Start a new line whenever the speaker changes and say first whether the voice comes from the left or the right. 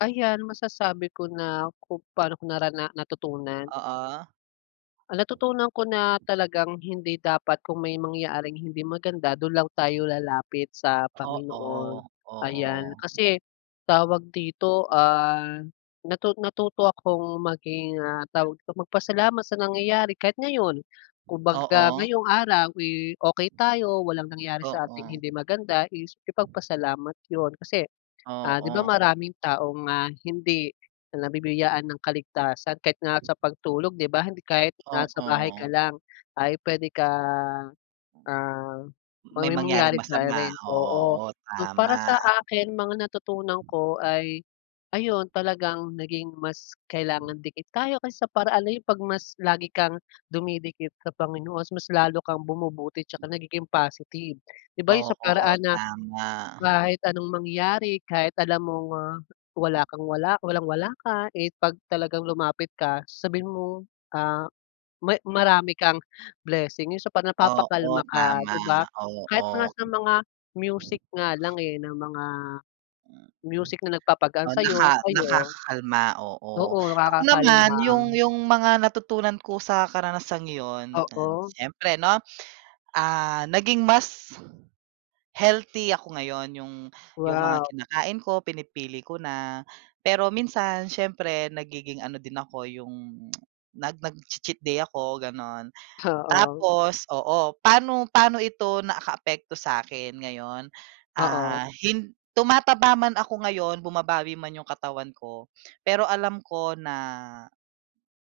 left: Ayan, masasabi ko na kung paano ko narana natutunan?
right: Oo.
left: Ang natutunan ko na talagang hindi dapat, kung may mangyaring hindi maganda, dun lang tayo lalapit sa Panginoon,
right: Oo,
left: ayan.
right: oo.
left: Kasi, tawag dito, ah, natu natuto akong maging, ah, tawag dito, magpasalamat sa nangyayari. Kahit ngayon kumbaga
right: Oo.
left: ngayong araw, eh, okey tayo, walang nangyari sa ating
right: Oo.
left: hindi maganda, is ipagpasalamat yun. Kasi, ah, di ba,
right: Oo.
left: maraming tao nga hindi nabibiyayaan ng kaligtasan kahit nga sa pagtulog, di ba, hindi kahit na sa bahay
right: Oo.
left: ka lang ay pwede ka, ah, 'pag
right: May
left: may
right: mangyaring
left: mangyari sa'yo
right: masama.
left: rin, oo.
right: Oo,
left: So,
right: tama.
left: para sa akin, mga natutunan ko ay, ayun, talagang naging mas kailangang dikit tayo kaysa sa paraan na yung 'pag mas lagi kang dumidikit sa Panginoon, mas lalo kang bumubuti tsaka nagiging positive, di ba, yun sa
right: Oo,
left: paraan na
right: tama.
left: kahit anong mangyari, kahit alam mong, ah, wala kang wala walang-wala ka, eh, 'pag talagang lumapit ka sasabihin mo, ah, may marami kang blessing, yung sa
right: Oo,
left: napapakalma ka,
right: tama,
left: di ba? Kahit nga
right: oo.
left: sa mga music nga lang eh, ng mga music na nagpapagaan
right: Oh,
left: sa'yo,
right: naka
left: ayon.
right: nakakakalma, oo.
left: Oo,
right: Ako naman yung
left: nakakakalma.
right: yung mga natutunan ko sa karanasang yun, ayan,
left: Oo.
right: siyempre, 'no, ah, naging mas healthy ako ngayon yung yung mga
left: Wow.
right: kinakain ko pinipili ko na. Pero minsan siyempre nagiging ano din ako yung nag nagchi-cheat day ako, gano'n.
left: Oo.
right: Tapos, oo, paano paano ito nakaapekto sa'kin ngayon?
left: Oo.
right: Ah, hin tumataba man ako ngayon, bumabawi man yung katawan ko, pero alam ko na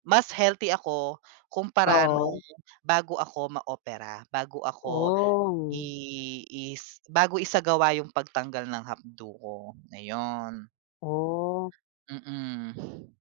right: mas healthy ako kumpara nung
left: Oo.
right: bago ako maopera, bago ako
left: Oh.
right: i is bago isagawa yung pagtanggal ng apdo ko, ayon.
left: Oh.
right: Mm.